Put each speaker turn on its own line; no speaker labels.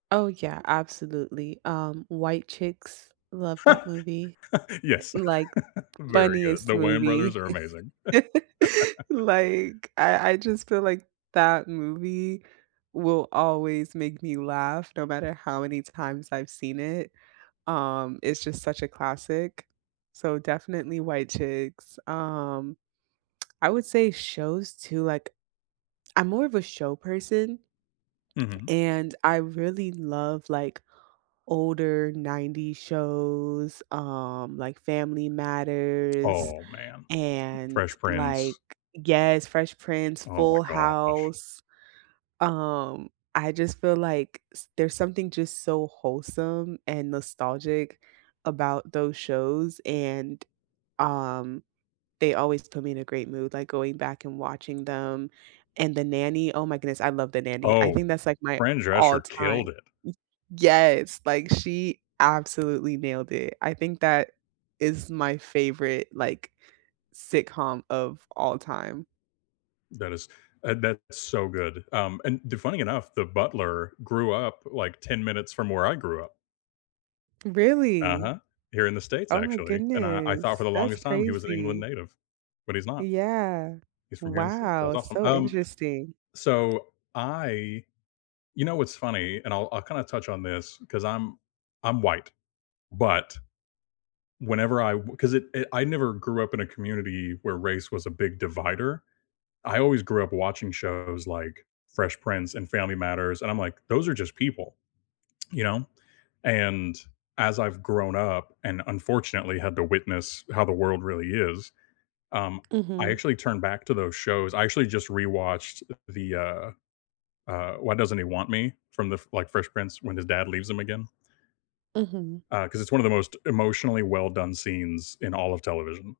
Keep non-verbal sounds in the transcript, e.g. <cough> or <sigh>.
Oh yeah, absolutely. Um, White Chicks, love that movie,
<laughs>
i
Yes,
like
<laughs> very good.
funniest
The Wayan brothers
movie.
are amazing.
<laughs>
<laughs>
Like, I I just feel like that movie will always make me laugh no matter how many times I've seen it, um, it's just such a classic, so definitely White Chicks. Um, I would say shows too like I'm more of a show person
Mhm.
and I really love, like, older 90s shows, um, like Family Matters,
Oh man.
and,
Fresh
like
Prince.
Yes, Fresh Prince,
Oh my
Full
gosh.
House, um, I just feel like s there's something just so wholesome and nostalgic about those shows, and um, they always put me in a great mood, like, going back and watching them, and The Nanny, oh my goodness, I love The Nanny. I
Oh,
think that's like my
Fran
all
Drescher
time.
killed it.
Y Yes, like she absolutely nailed it, I think that is my favorite, like, sitcom of all time.
That is Uh, that's so good, um, and the funny enough, the butler grew up, like, 10 minutes from where I grew up.
Really?
Uh-huh, here in the states
Oh my
actually, and I I thought for
goodness.
the
That's
longest time he was an England
crazy.
native, but he's not.
Yeah.
He's from here in the states. That's
Wow,
awesome.
so
Um,
interesting.
so I You know, what's funny, and I'll I'll kinda touch on this 'cause I'm I'm white, but whenever I w 'cause it it I never grew up in a community where race was a big divider. I always grew up watching shows like Fresh Prince and Family Matters, and I'm like, "Those are just people," you know, and as I've grown up and unfortunately had to witness how the world really is, um, I
Mhm.
actually turned back to those shows, I actually just rewatched, uh, the, uh uh, Why Doesn't He Want Me from the F like Fresh Prince when his dad leaves him again.
Mhm.
Uh, 'cause it's one of the most emotionally well done scenes in all of television.